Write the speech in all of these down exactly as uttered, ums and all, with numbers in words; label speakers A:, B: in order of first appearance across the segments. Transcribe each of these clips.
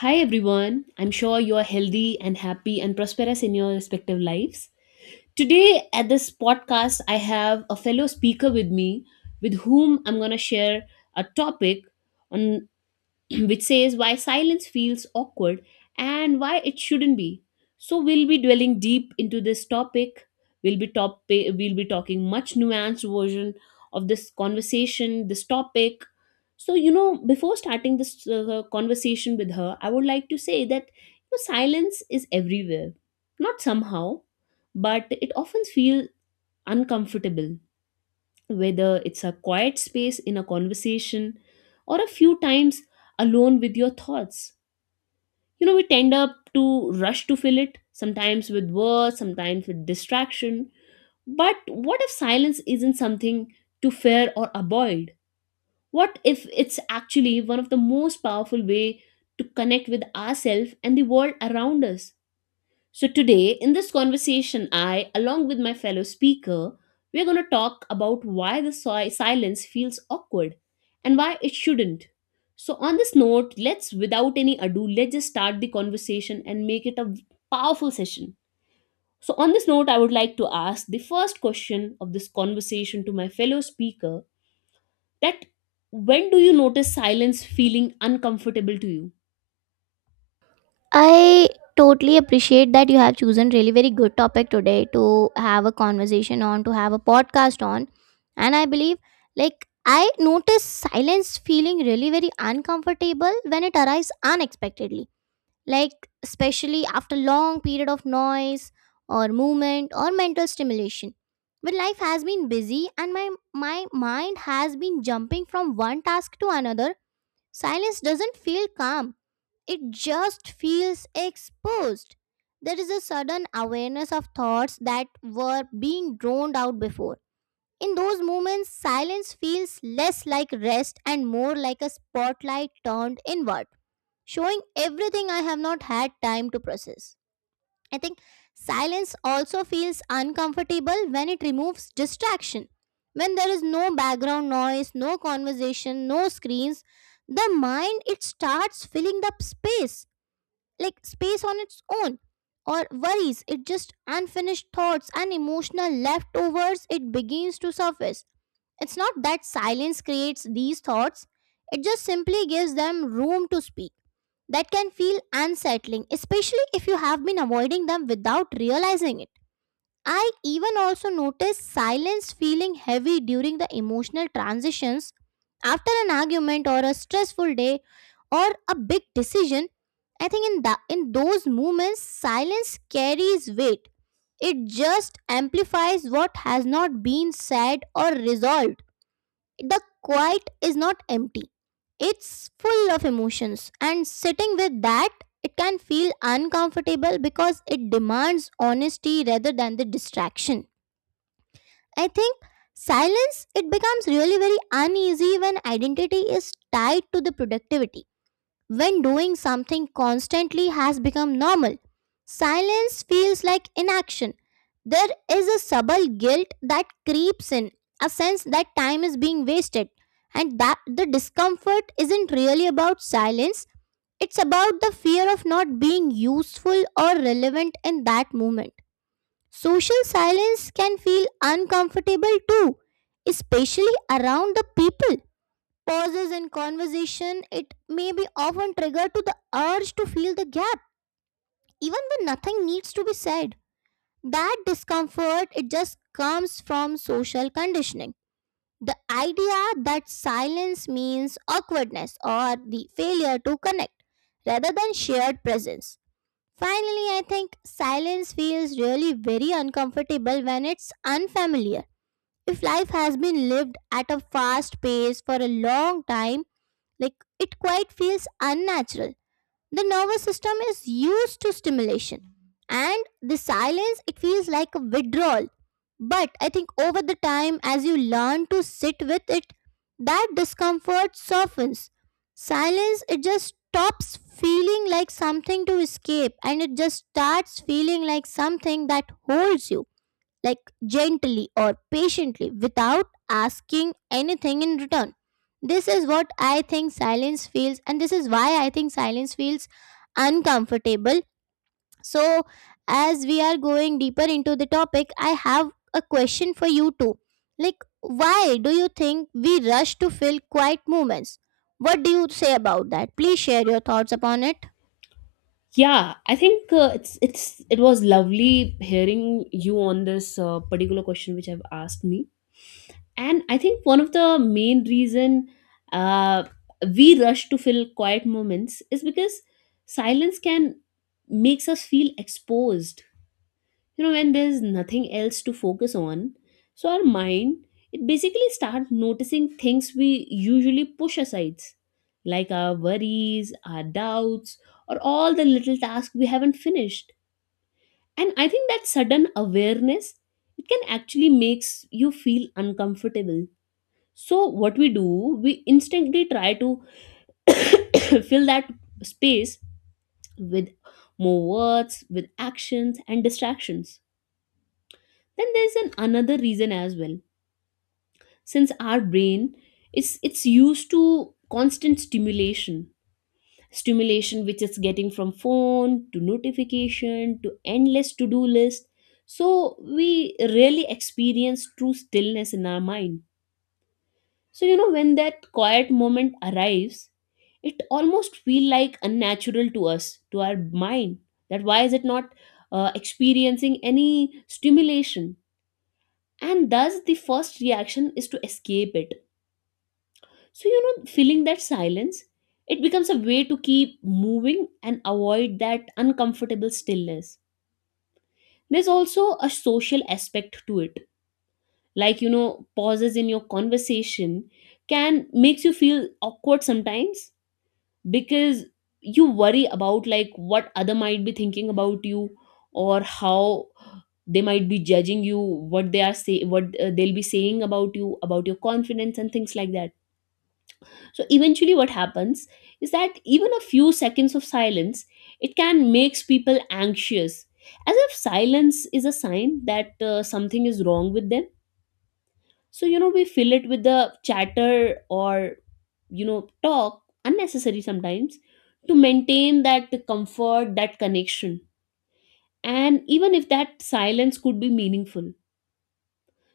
A: Hi everyone, I'm sure you are healthy and happy and prosperous in your respective lives. Today, at this podcast, I have a fellow speaker with me with whom I'm going to share a topic on which says why silence feels awkward and why it shouldn't be. So we'll be dwelling deep into this topic. We'll be top we'll be talking much nuanced version of this conversation, this topic. So you know, before starting this uh, conversation with her, I would like to say that you know, silence is everywhere. Not somehow, but it often feels uncomfortable whether it's a quiet space in a conversation or a few times alone with your thoughts. You know, we tend up to rush to fill it, sometimes with words, sometimes with distraction. But what if silence isn't something to fear or avoid? What if it's actually one of the most powerful way to connect with ourselves and the world around us? So, today in this conversation, I, along with my fellow speaker, we're going to talk about why the si- silence feels awkward and why it shouldn't. So, on this note, let's, without any ado, let's just start the conversation and make it a powerful session. So, on this note, I would like to ask the first question of this conversation to my fellow speaker that when do you notice silence feeling uncomfortable to you?
B: I totally appreciate that you have chosen really very good topic today to have a conversation on, to have a podcast on. And I believe like I notice silence feeling really very uncomfortable when it arrives unexpectedly. Like especially after long period of noise or movement or mental stimulation. When life has been busy and my my mind has been jumping from one task to another, silence doesn't feel calm, it just feels exposed. There is a sudden awareness of thoughts that were being drowned out before. In those moments, silence feels less like rest and more like a spotlight turned inward, showing everything I have not had time to process. I think silence also feels uncomfortable when it removes distraction. When there is no background noise, no conversation, no screens, the mind it starts filling the space, like space on its own, or worries, it just unfinished thoughts and emotional leftovers it begins to surface. It's not that silence creates these thoughts, it just simply gives them room to speak. That can feel unsettling, especially if you have been avoiding them without realizing it. I even also noticed silence feeling heavy during the emotional transitions, after an argument or a stressful day or a big decision. I think in that in those moments silence carries weight. It just amplifies what has not been said or resolved. The quiet is not empty, it's full of emotions, and sitting with that, it can feel uncomfortable because it demands honesty rather than the distraction. I think silence it becomes really very uneasy when identity is tied to the productivity, when doing something constantly has become normal. Silence feels like inaction. There is a subtle guilt that creeps in, a sense that time is being wasted, and that the discomfort isn't really about silence, it's about the fear of not being useful or relevant in that moment. Social silence can feel uncomfortable too, especially around the people. Pauses in conversation, it may be often triggered to the urge to fill the gap, even when nothing needs to be said. That discomfort, it just comes from social conditioning. The idea that silence means awkwardness or the failure to connect rather than shared presence. Finally, I think silence feels really very uncomfortable when it's unfamiliar. If life has been lived at a fast pace for a long time, like it quite feels unnatural. The nervous system is used to stimulation, and the silence it feels like a withdrawal. But I think over the time, as you learn to sit with it, that discomfort softens. Silence it just stops feeling like something to escape, and it just starts feeling like something that holds you, like gently or patiently, without asking anything in return. This is what I think silence feels, and this is why I think silence feels uncomfortable. So, as we are going deeper into the topic, I have a question for you too. Like, why do you think we rush to fill quiet moments? What do you say about that? Please share your thoughts upon it.
A: Yeah, I think uh, it's it's it was lovely hearing you on this uh, particular question which I've asked me, and I think one of the main reason uh, we rush to fill quiet moments is because silence can makes us feel exposed. You know, when there's nothing else to focus on, so our mind, it basically starts noticing things we usually push aside, like our worries, our doubts, or all the little tasks we haven't finished. And I think that sudden awareness, it can actually makes you feel uncomfortable. So what we do, we instantly try to fill that space with more words, with actions and distractions. Then there's an another reason as well, since our brain is it's used to constant stimulation, stimulation which it's getting from phone to notification to endless to-do list. So we rarely experience true stillness in our mind. So you know, when that quiet moment arrives, it almost feel like unnatural to us, to our mind, that why is it not uh, experiencing any stimulation, and thus the first reaction is to escape it. So you know, feeling that silence, it becomes a way to keep moving and avoid that uncomfortable stillness. There's also a social aspect to it. Like you know, pauses in your conversation can makes you feel awkward sometimes, because you worry about like what other might be thinking about you, or how they might be judging you, what they are say, what uh, they'll be saying about you, about your confidence and things like that. So eventually, what happens is that even a few seconds of silence, it can makes people anxious, as if silence is a sign that uh, something is wrong with them. So you know, we fill it with the chatter, or you know, talk unnecessary sometimes to maintain that comfort, that connection, and even if that silence could be meaningful.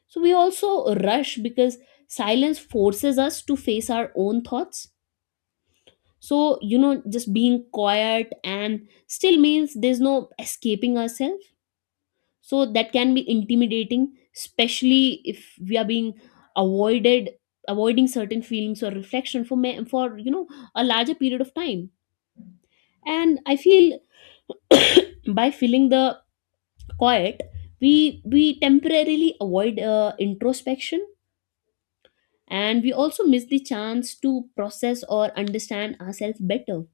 A: So we also rush because silence forces us to face our own thoughts. So you know, just being quiet and still means there's no escaping ourselves, so that can be intimidating, especially if we are being avoided avoiding certain feelings or reflection for me, for you know, a larger period of time. And I feel by filling the quiet, we we temporarily avoid uh, introspection, and we also miss the chance to process or understand ourselves better.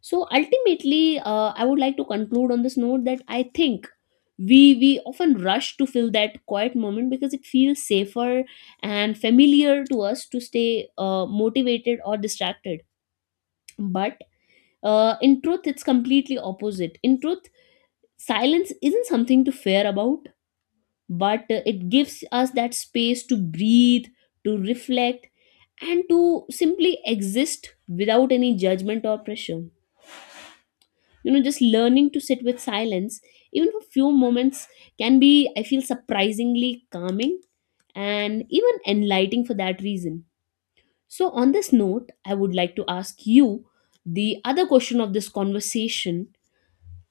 A: So ultimately, uh, I would like to conclude on this note that I think we we often rush to fill that quiet moment because it feels safer and familiar to us, to stay uh, motivated or distracted. But uh, in truth, it's completely opposite. In truth, silence isn't something to fear about, but uh, it gives us that space to breathe, to reflect, and to simply exist without any judgment or pressure. You know, just learning to sit with silence, even for few moments, can be, I feel, surprisingly calming and even enlightening for that reason. So on this note, I would like to ask you the other question of this conversation,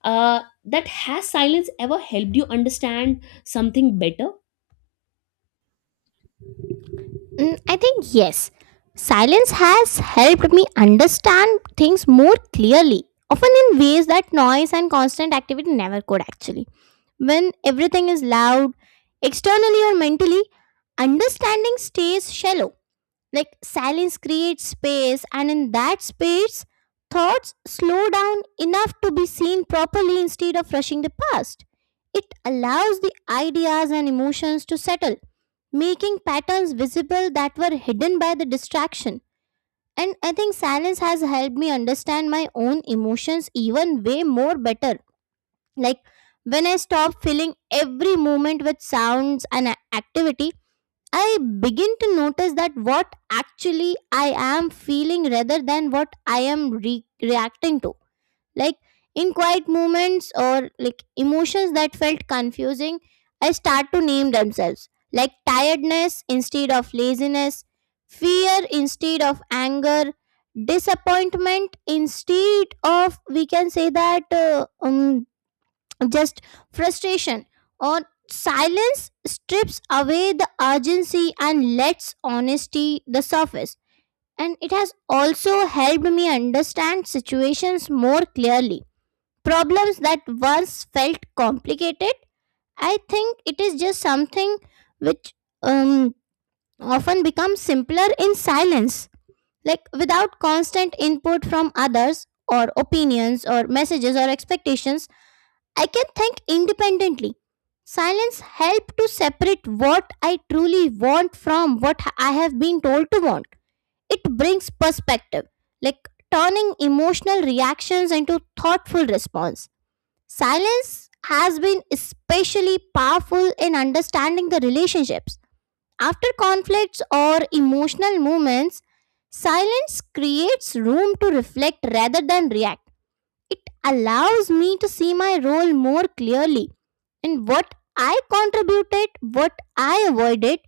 A: uh, that has silence ever helped you understand something better.
B: Mm, I think yes. Silence has helped me understand things more clearly, often in ways that noise and constant activity never could actually. When everything is loud, externally or mentally, understanding stays shallow. Like silence creates space, and in that space, thoughts slow down enough to be seen properly instead of rushing the past. It allows the ideas and emotions to settle, making patterns visible that were hidden by the distraction. And I think silence has helped me understand my own emotions even way more better. Like when I stop filling every moment with sounds and a- activity, I begin to notice that what actually I am feeling rather than what I am re- reacting to. Like in quiet moments or like emotions that felt confusing, I start to name themselves. Like tiredness instead of laziness, fear instead of anger, disappointment instead of, we can say that, uh, um, just frustration. Or silence strips away the urgency and lets honesty the surface, and it has also helped me understand situations more clearly. Problems that once felt complicated, I think it is just something which, um, often becomes simpler in silence, like without constant input from others or opinions or messages or expectations. I can think independently. Silence help to separate what I truly want from what I have been told to want. It brings perspective, like turning emotional reactions into thoughtful response. Silence has been especially powerful in understanding the relationships. After conflicts or emotional moments, silence creates room to reflect rather than react. It allows me to see my role more clearly, in what I contributed, what I avoided,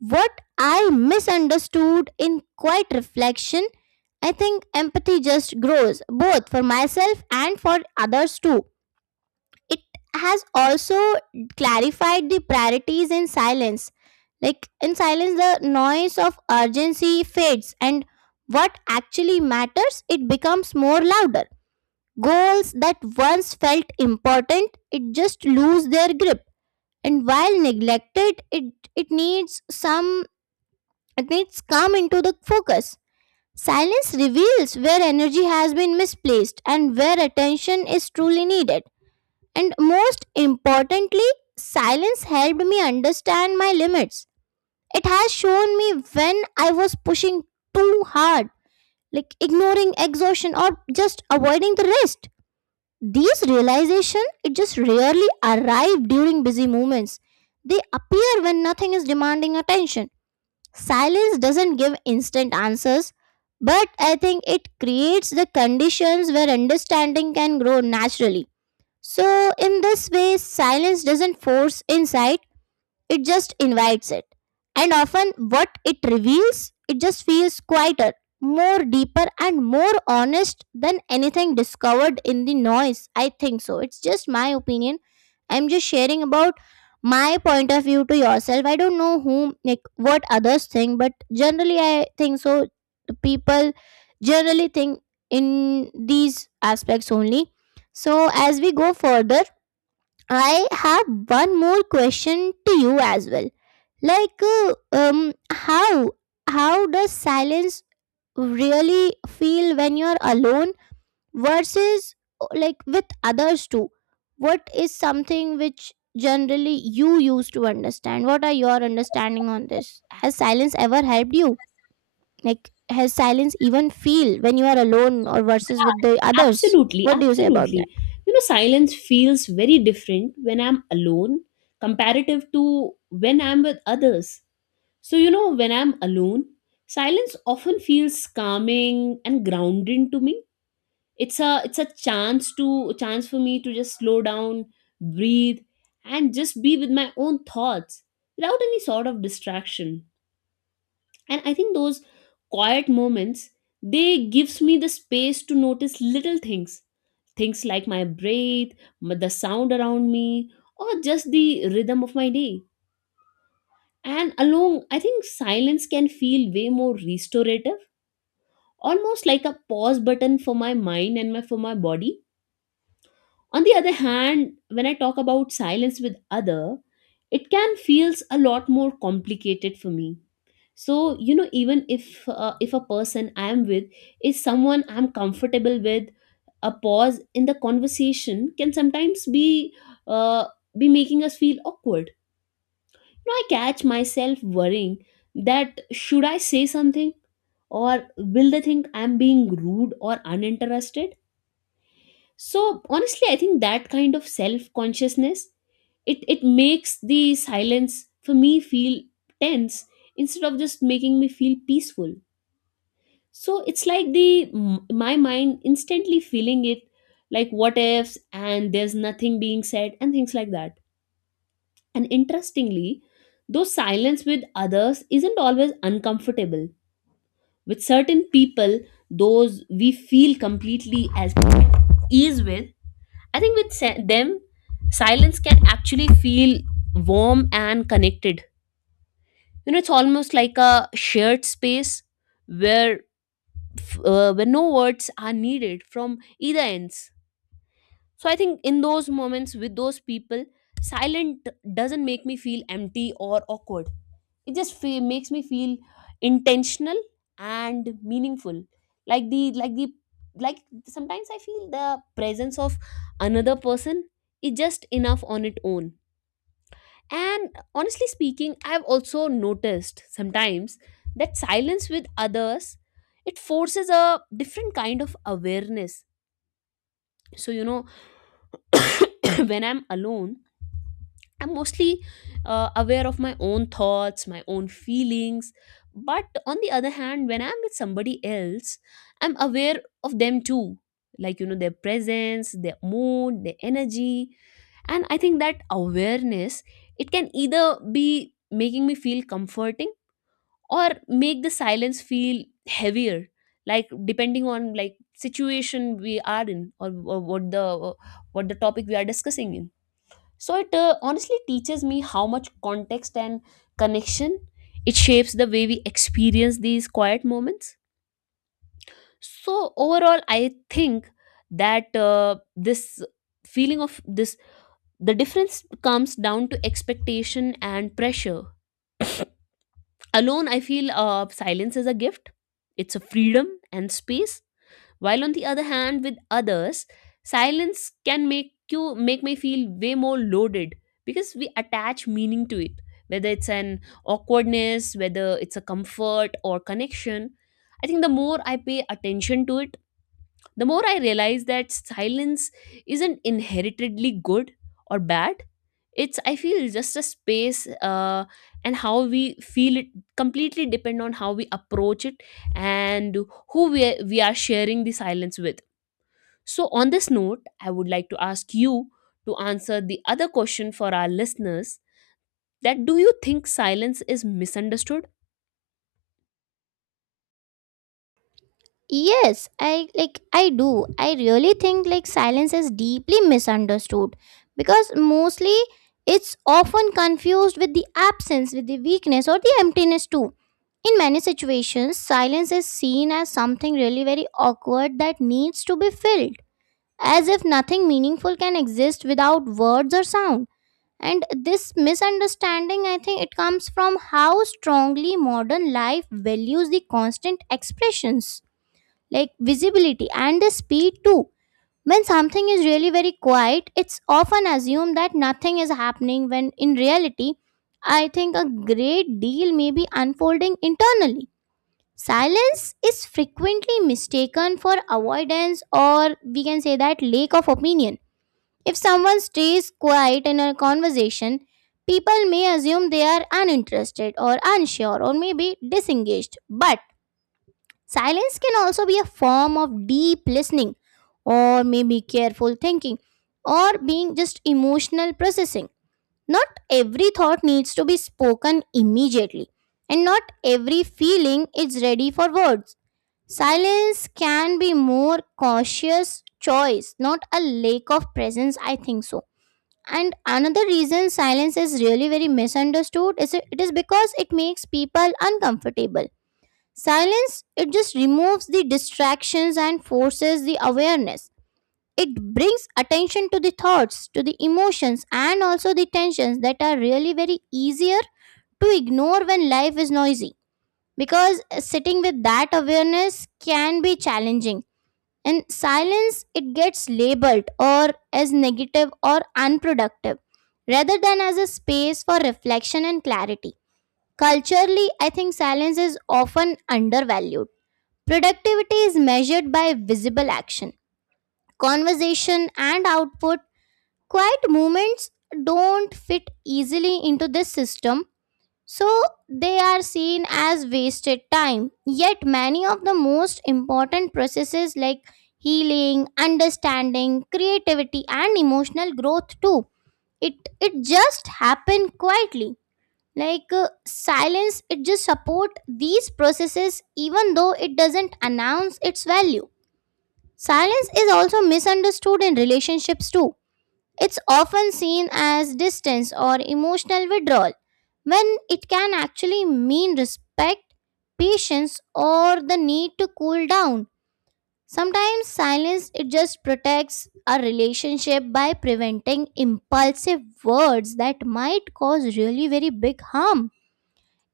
B: what I misunderstood in quiet reflection. I think empathy just grows, both for myself and for others too. It has also clarified the priorities in silence. Like in silence the noise of urgency fades, and what actually matters it becomes more louder. Goals that once felt important it just lose their grip, and while neglected it it needs some, it needs come into the focus. Silence reveals where energy has been misplaced and where attention is truly needed. And most importantly, silence helped me understand my limits. It has shown me when I was pushing too hard, like ignoring exhaustion or just avoiding the rest. These realization it just rarely arrive during busy moments. They appear when nothing is demanding attention. Silence doesn't give instant answers, but I think it creates the conditions where understanding can grow naturally. So, in this way, silence doesn't force insight, it just invites it. And often, what it reveals, it just feels quieter, more deeper, and more honest than anything discovered in the noise. I think so. It's just my opinion. I'm just sharing about my point of view to yourself. I don't know whom, like, what others think, but generally, I think so. The people generally think in these aspects only. So, as we go further, I have one more question to you as well. Like, uh, um, how how does silence really feel when you're alone versus uh, like with others too? What is something which generally you used to understand? What are your understanding on this? Has silence ever helped you? Like, has silence even feel when you are alone or versus with the others?
A: Absolutely,
B: What do you say about this?
A: absolutely. You know, silence feels very different when I'm alone comparative to when I'm with others. So, you know, when I'm alone, silence often feels calming and grounding to me. It's a it's a chance to chance for me to just slow down, breathe, and just be with my own thoughts without any sort of distraction. And I think those quiet moments, they gives me the space to notice little things. Things like my breath, m- the sound around me, or just the rhythm of my day. And along, I think silence can feel way more restorative, almost like a pause button for my mind and my, for my body. On the other hand, when I talk about silence with other, it can feels a lot more complicated for me. So you know, even if uh, if a person I am with is someone I'm comfortable with, a pause in the conversation can sometimes be uh, be making us feel awkward. Now I catch myself worrying that should I say something, or will they think I'm being rude or uninterested. So honestly, I think that kind of self consciousness, it it makes the silence for me feel tense, instead of just making me feel peaceful. So it's like the m- my mind instantly feeling it, like what ifs and there's nothing being said and things like that. And interestingly, though silence with others isn't always uncomfortable, with certain people, those we feel completely as ease with, I think with se- them, silence can actually feel warm and connected. You know, it's almost like a shared space where f- uh, when no words are needed from either ends. So I think in those moments with those people, silent doesn't make me feel empty or awkward. It just fe- makes me feel intentional and meaningful. Like the like the like sometimes I feel the presence of another person is just enough on its own. And honestly speaking, I've also noticed sometimes that silence with others, it forces a different kind of awareness. So you know, when I'm alone, I'm mostly uh, aware of my own thoughts, my own feelings. But on the other hand, when I'm with somebody else, I'm aware of them too. Like, you know, their presence, their mood, their energy. And I think that awareness, it can either be making me feel comforting or make the silence feel heavier, like depending on like situation we are in, or, or what the what the topic we are discussing in. So it uh, honestly teaches me how much context and connection, it shapes the way we experience these quiet moments. So overall, I think that uh, this feeling of this, the difference comes down to expectation and pressure. Alone, I feel, uh, silence is a gift. It's a freedom and space, while on the other hand, with others, silence can make you make me feel way more loaded, because we attach meaning to it, whether it's an awkwardness, whether it's a comfort or connection. I think the more I pay attention to it, the more I realize that silence isn't inheritedly good or bad. It's, I feel, just a space, uh, and how we feel it completely depend on how we approach it, and who we are, we are sharing the silence with. So on this note, I would like to ask you to answer the other question for our listeners, that do you think silence is misunderstood?
B: Yes, I like I do. I really think like silence is deeply misunderstood because mostly it's often confused with the absence, with the weakness or the emptiness too. In many situations, silence is seen as something really very awkward that needs to be filled, as if nothing meaningful can exist without words or sound. And this misunderstanding, I think it comes from how strongly modern life values the constant expressions, like visibility and the speed too. When something is really very quiet, it's often assumed that nothing is happening, when in reality, I think a great deal may be unfolding internally. Silence is frequently mistaken for avoidance, or we can say that lack of opinion. If someone stays quiet in a conversation, people may assume they are uninterested or unsure or maybe disengaged. But silence can also be a form of deep listening, or maybe careful thinking, or being just emotional processing. Not every thought needs to be spoken immediately, and not every feeling is ready for words. Silence can be more cautious choice, not a lack of presence, I think so. And another reason silence is really very misunderstood is it it is because it makes people uncomfortable. Silence, it just removes the distractions and forces the awareness. It brings attention to the thoughts, to the emotions, and also the tensions that are really very easier to ignore when life is noisy. Because sitting with that awareness can be challenging. And silence, it gets labeled or as negative or unproductive rather than as a space for reflection and clarity. Culturally, I think silence is often undervalued. Productivity is measured by visible action, conversation, and output. Quiet movements don't fit easily into this system, so they are seen as wasted time. Yet, many of the most important processes, like healing, understanding, creativity, and emotional growth too. It it just happen quietly. Like uh, silence, it just support these processes even though it doesn't announce its value. Silence is also misunderstood in relationships too. It's often seen as distance or emotional withdrawal, when it can actually mean respect, patience, or the need to cool down. Sometimes silence it just protects a relationship by preventing impulsive words that might cause really very big harm.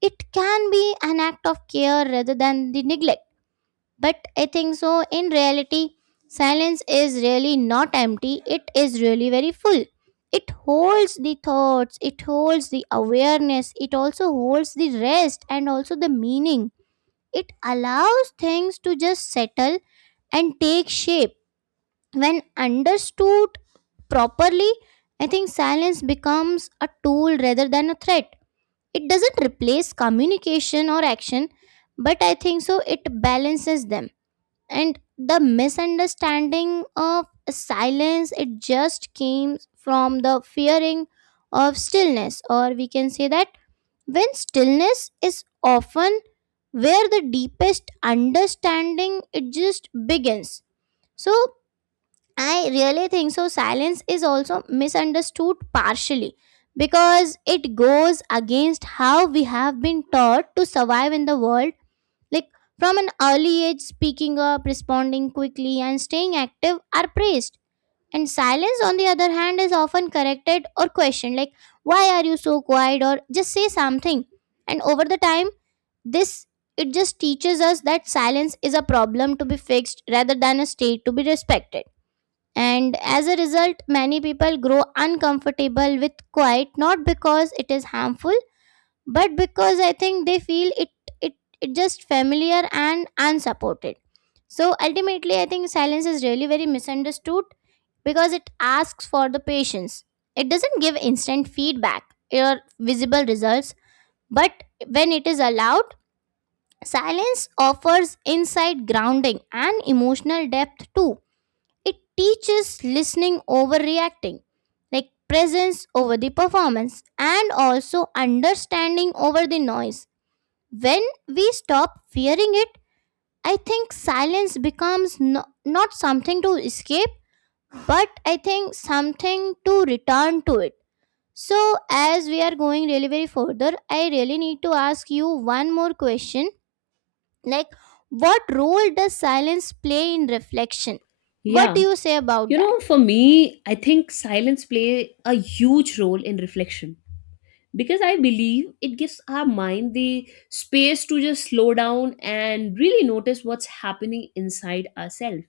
B: It can be an act of care rather than the neglect. But I think so, in reality, silence is really not empty, it is really very full. It holds the thoughts, it holds the awareness, it also holds the rest and also the meaning. It allows things to just settle and take shape. When understood properly, I think silence becomes a tool rather than a threat. It doesn't replace communication or action, but I think so, it balances them. And the misunderstanding of silence it just came from the fearing of stillness, or we can say that when stillness is often where the deepest understanding it just begins. So I really think so silence is also misunderstood partially because it goes against how we have been taught to survive in the world, like from an early age, speaking up, responding quickly, and staying active are praised. And silence, on the other hand, is often corrected or questioned, like, why are you so quiet, or just say something. And over the time, this it just teaches us that silence is a problem to be fixed rather than a state to be respected. And as a result, many people grow uncomfortable with quiet not because it is harmful but because I think they feel it it it just familiar and unsupported. So ultimately I think silence is really very misunderstood because it asks for the patience. It doesn't give instant feedback or visible results, but when it is allowed, silence offers inside grounding and emotional depth too. It teaches listening over reacting, like presence over the performance and also understanding over the noise. When we stop fearing it, I think silence becomes no, not something to escape, but I think something to return to it. So, as we are going really very further, I really need to ask you one more question. Like, what role does silence play in reflection? What
A: Yeah,
B: do you say about
A: you
B: that?
A: know, for me I think silence play a huge role in reflection, because I believe it gives our mind the space to just slow down and really notice what's happening inside ourselves.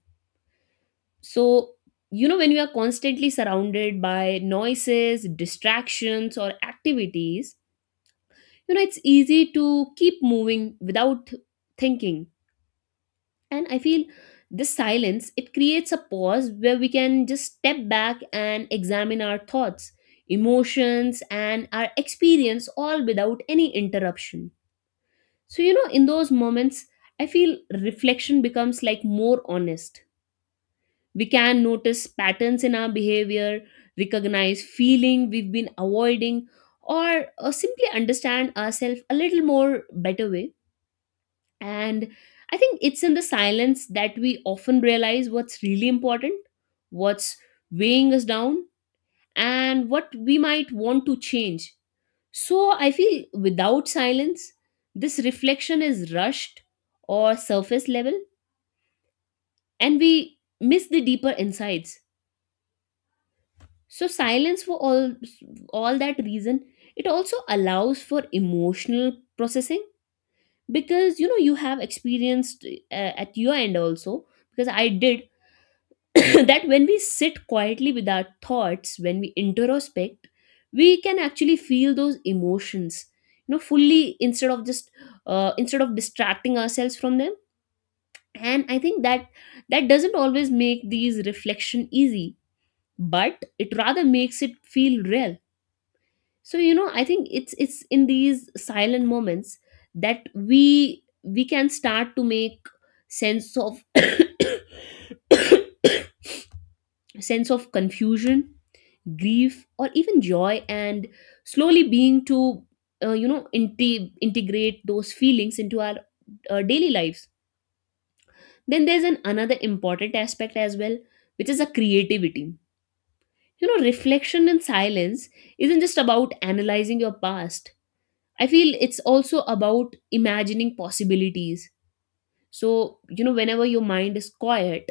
A: So you know, when you are constantly surrounded by noises, distractions or activities, you know, it's easy to keep moving without thinking. And I feel this silence, it creates a pause where we can just step back and examine our thoughts, emotions and our experience, all without any interruption. So, you know, in those moments, I feel reflection becomes like more honest. We can notice patterns in our behavior, recognize feeling we've been avoiding, or uh, simply understand ourselves a little more better way. And I think it's in the silence that we often realize what's really important, what's weighing us down, and what we might want to change. So I feel without silence, this reflection is rushed or surface level, and we miss the deeper insights. So silence, for all all that reason, it also allows for emotional processing, because you know, you have experienced uh, at your end also, because I did that when we sit quietly with our thoughts, when we introspect, we can actually feel those emotions, you know, fully, instead of just uh, instead of distracting ourselves from them. And I think that that doesn't always make these reflection easy, but it rather makes it feel real. So you know, I think it's it's in these silent moments that we we can start to make sense of sense of confusion, grief or even joy, and slowly being to uh, you know, inte- integrate those feelings into our uh, daily lives. Then there's an another important aspect as well, which is a creativity. You know, reflection in silence isn't just about analyzing your past. I feel it's also about imagining possibilities. So you know, whenever your mind is quiet,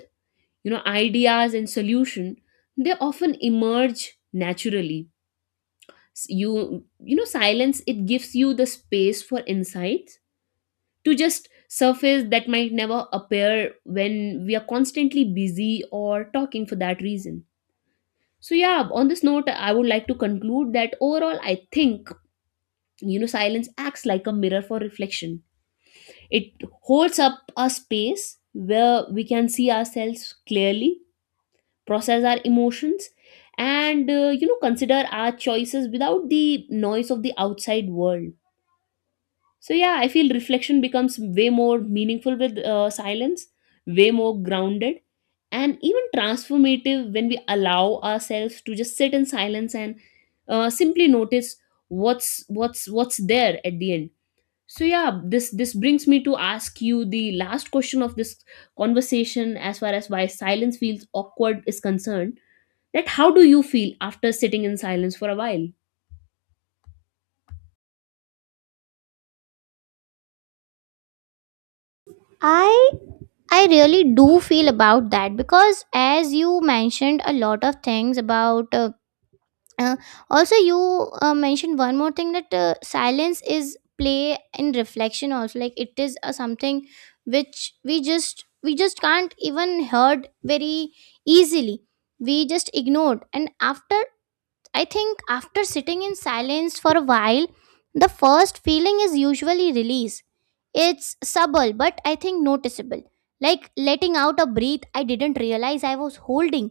A: you know, ideas and solution, they often emerge naturally. You you know, silence, it gives you the space for insights to just surface that might never appear when we are constantly busy or talking for that reason. So yeah, on this note, I would like to conclude that overall, I think, you know, silence acts like a mirror for reflection. It holds up a space where we can see ourselves clearly, process our emotions, and uh, you know, consider our choices without the noise of the outside world. So yeah, I feel reflection becomes way more meaningful with uh, silence, way more grounded, and even transformative when we allow ourselves to just sit in silence and uh, simply notice what's what's what's there at the end. So yeah, this this brings me to ask you the last question of this conversation, as far as why silence feels awkward is concerned. That how do you feel after sitting in silence for a while?
B: I I really do feel about that because, as you mentioned, a lot of things about uh, uh, also you uh, mentioned one more thing that uh, silence is play in reflection also, like it is uh, something which we just we just can't even heard very easily, we just ignored. And after, I think after sitting in silence for a while, the first feeling is usually release. It's subtle, but I think noticeable. Like letting out a breath I didn't realize I was holding.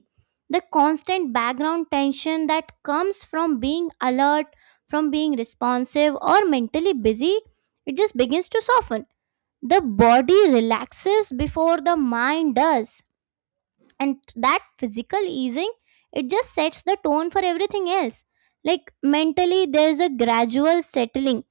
B: The constant background tension that comes from being alert, from being responsive, or mentally busy, it just begins to soften. The body relaxes before the mind does. And that physical easing, it just sets the tone for everything else. Like mentally, there's a gradual settling,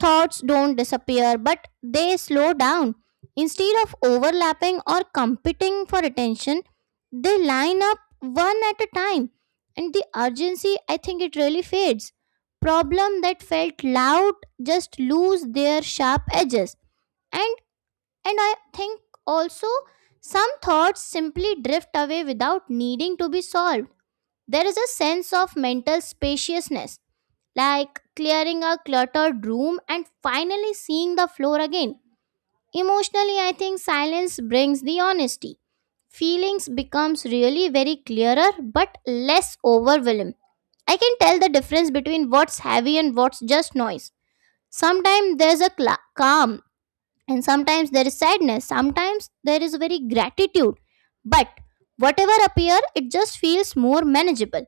B: thoughts don't disappear, but they slow down. Instead of overlapping or competing for attention, they line up one at a time. And the urgency, I think it really fades. Problem that felt loud just lose their sharp edges. And and I think also some thoughts simply drift away without needing to be solved. There is a sense of mental spaciousness, like clearing a cluttered room and finally seeing the floor again. Emotionally, I think silence brings the honesty. Feelings becomes really very clearer but less overwhelming. I can tell the difference between what's heavy and what's just noise. Sometimes there's a cla calm, and sometimes there is sadness. Sometimes there is very gratitude. But whatever appear, it just feels more manageable.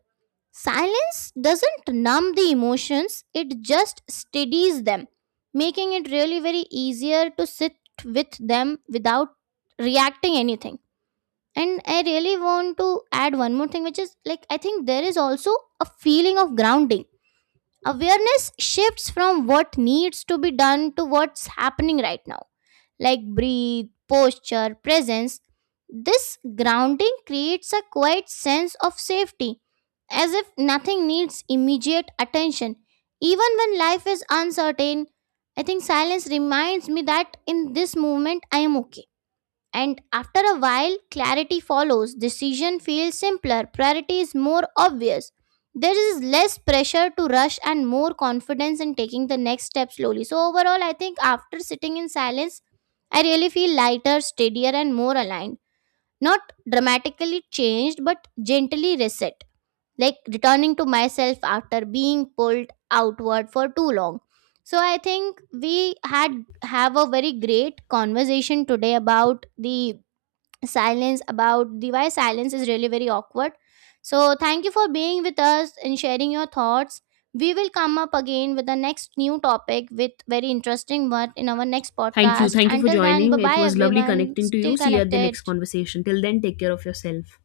B: Silence doesn't numb the emotions, it just steadies them, making it really very easier to sit with them without reacting anything. And I really want to add one more thing, which is like I think there is also a feeling of grounding. Awareness shifts from what needs to be done to what's happening right now, like breathe, posture, presence. This grounding creates a quiet sense of safety, as if nothing needs immediate attention. Even when life is uncertain, I think silence reminds me that in this moment I am okay. And after a while, clarity follows. Decision feels simpler, priority is more obvious. There is less pressure to rush and more confidence in taking the next step slowly. So, overall, I think after sitting in silence, I really feel lighter, steadier, and more aligned. Not dramatically changed, but gently reset. Like returning to myself after being pulled outward for too long. So I think we had have a very great conversation today about the silence, about the why silence is really very awkward. So thank you for being with us and sharing your thoughts. We will come up again with the next new topic with very interesting one in our next
A: Thank you.
B: podcast.
A: Thank you for
B: Until then, bye
A: joining. It
B: bye
A: was lovely
B: everyone.
A: connecting to you.
B: Still
A: See you at the
B: connected.
A: next conversation. Till then, take care of yourself.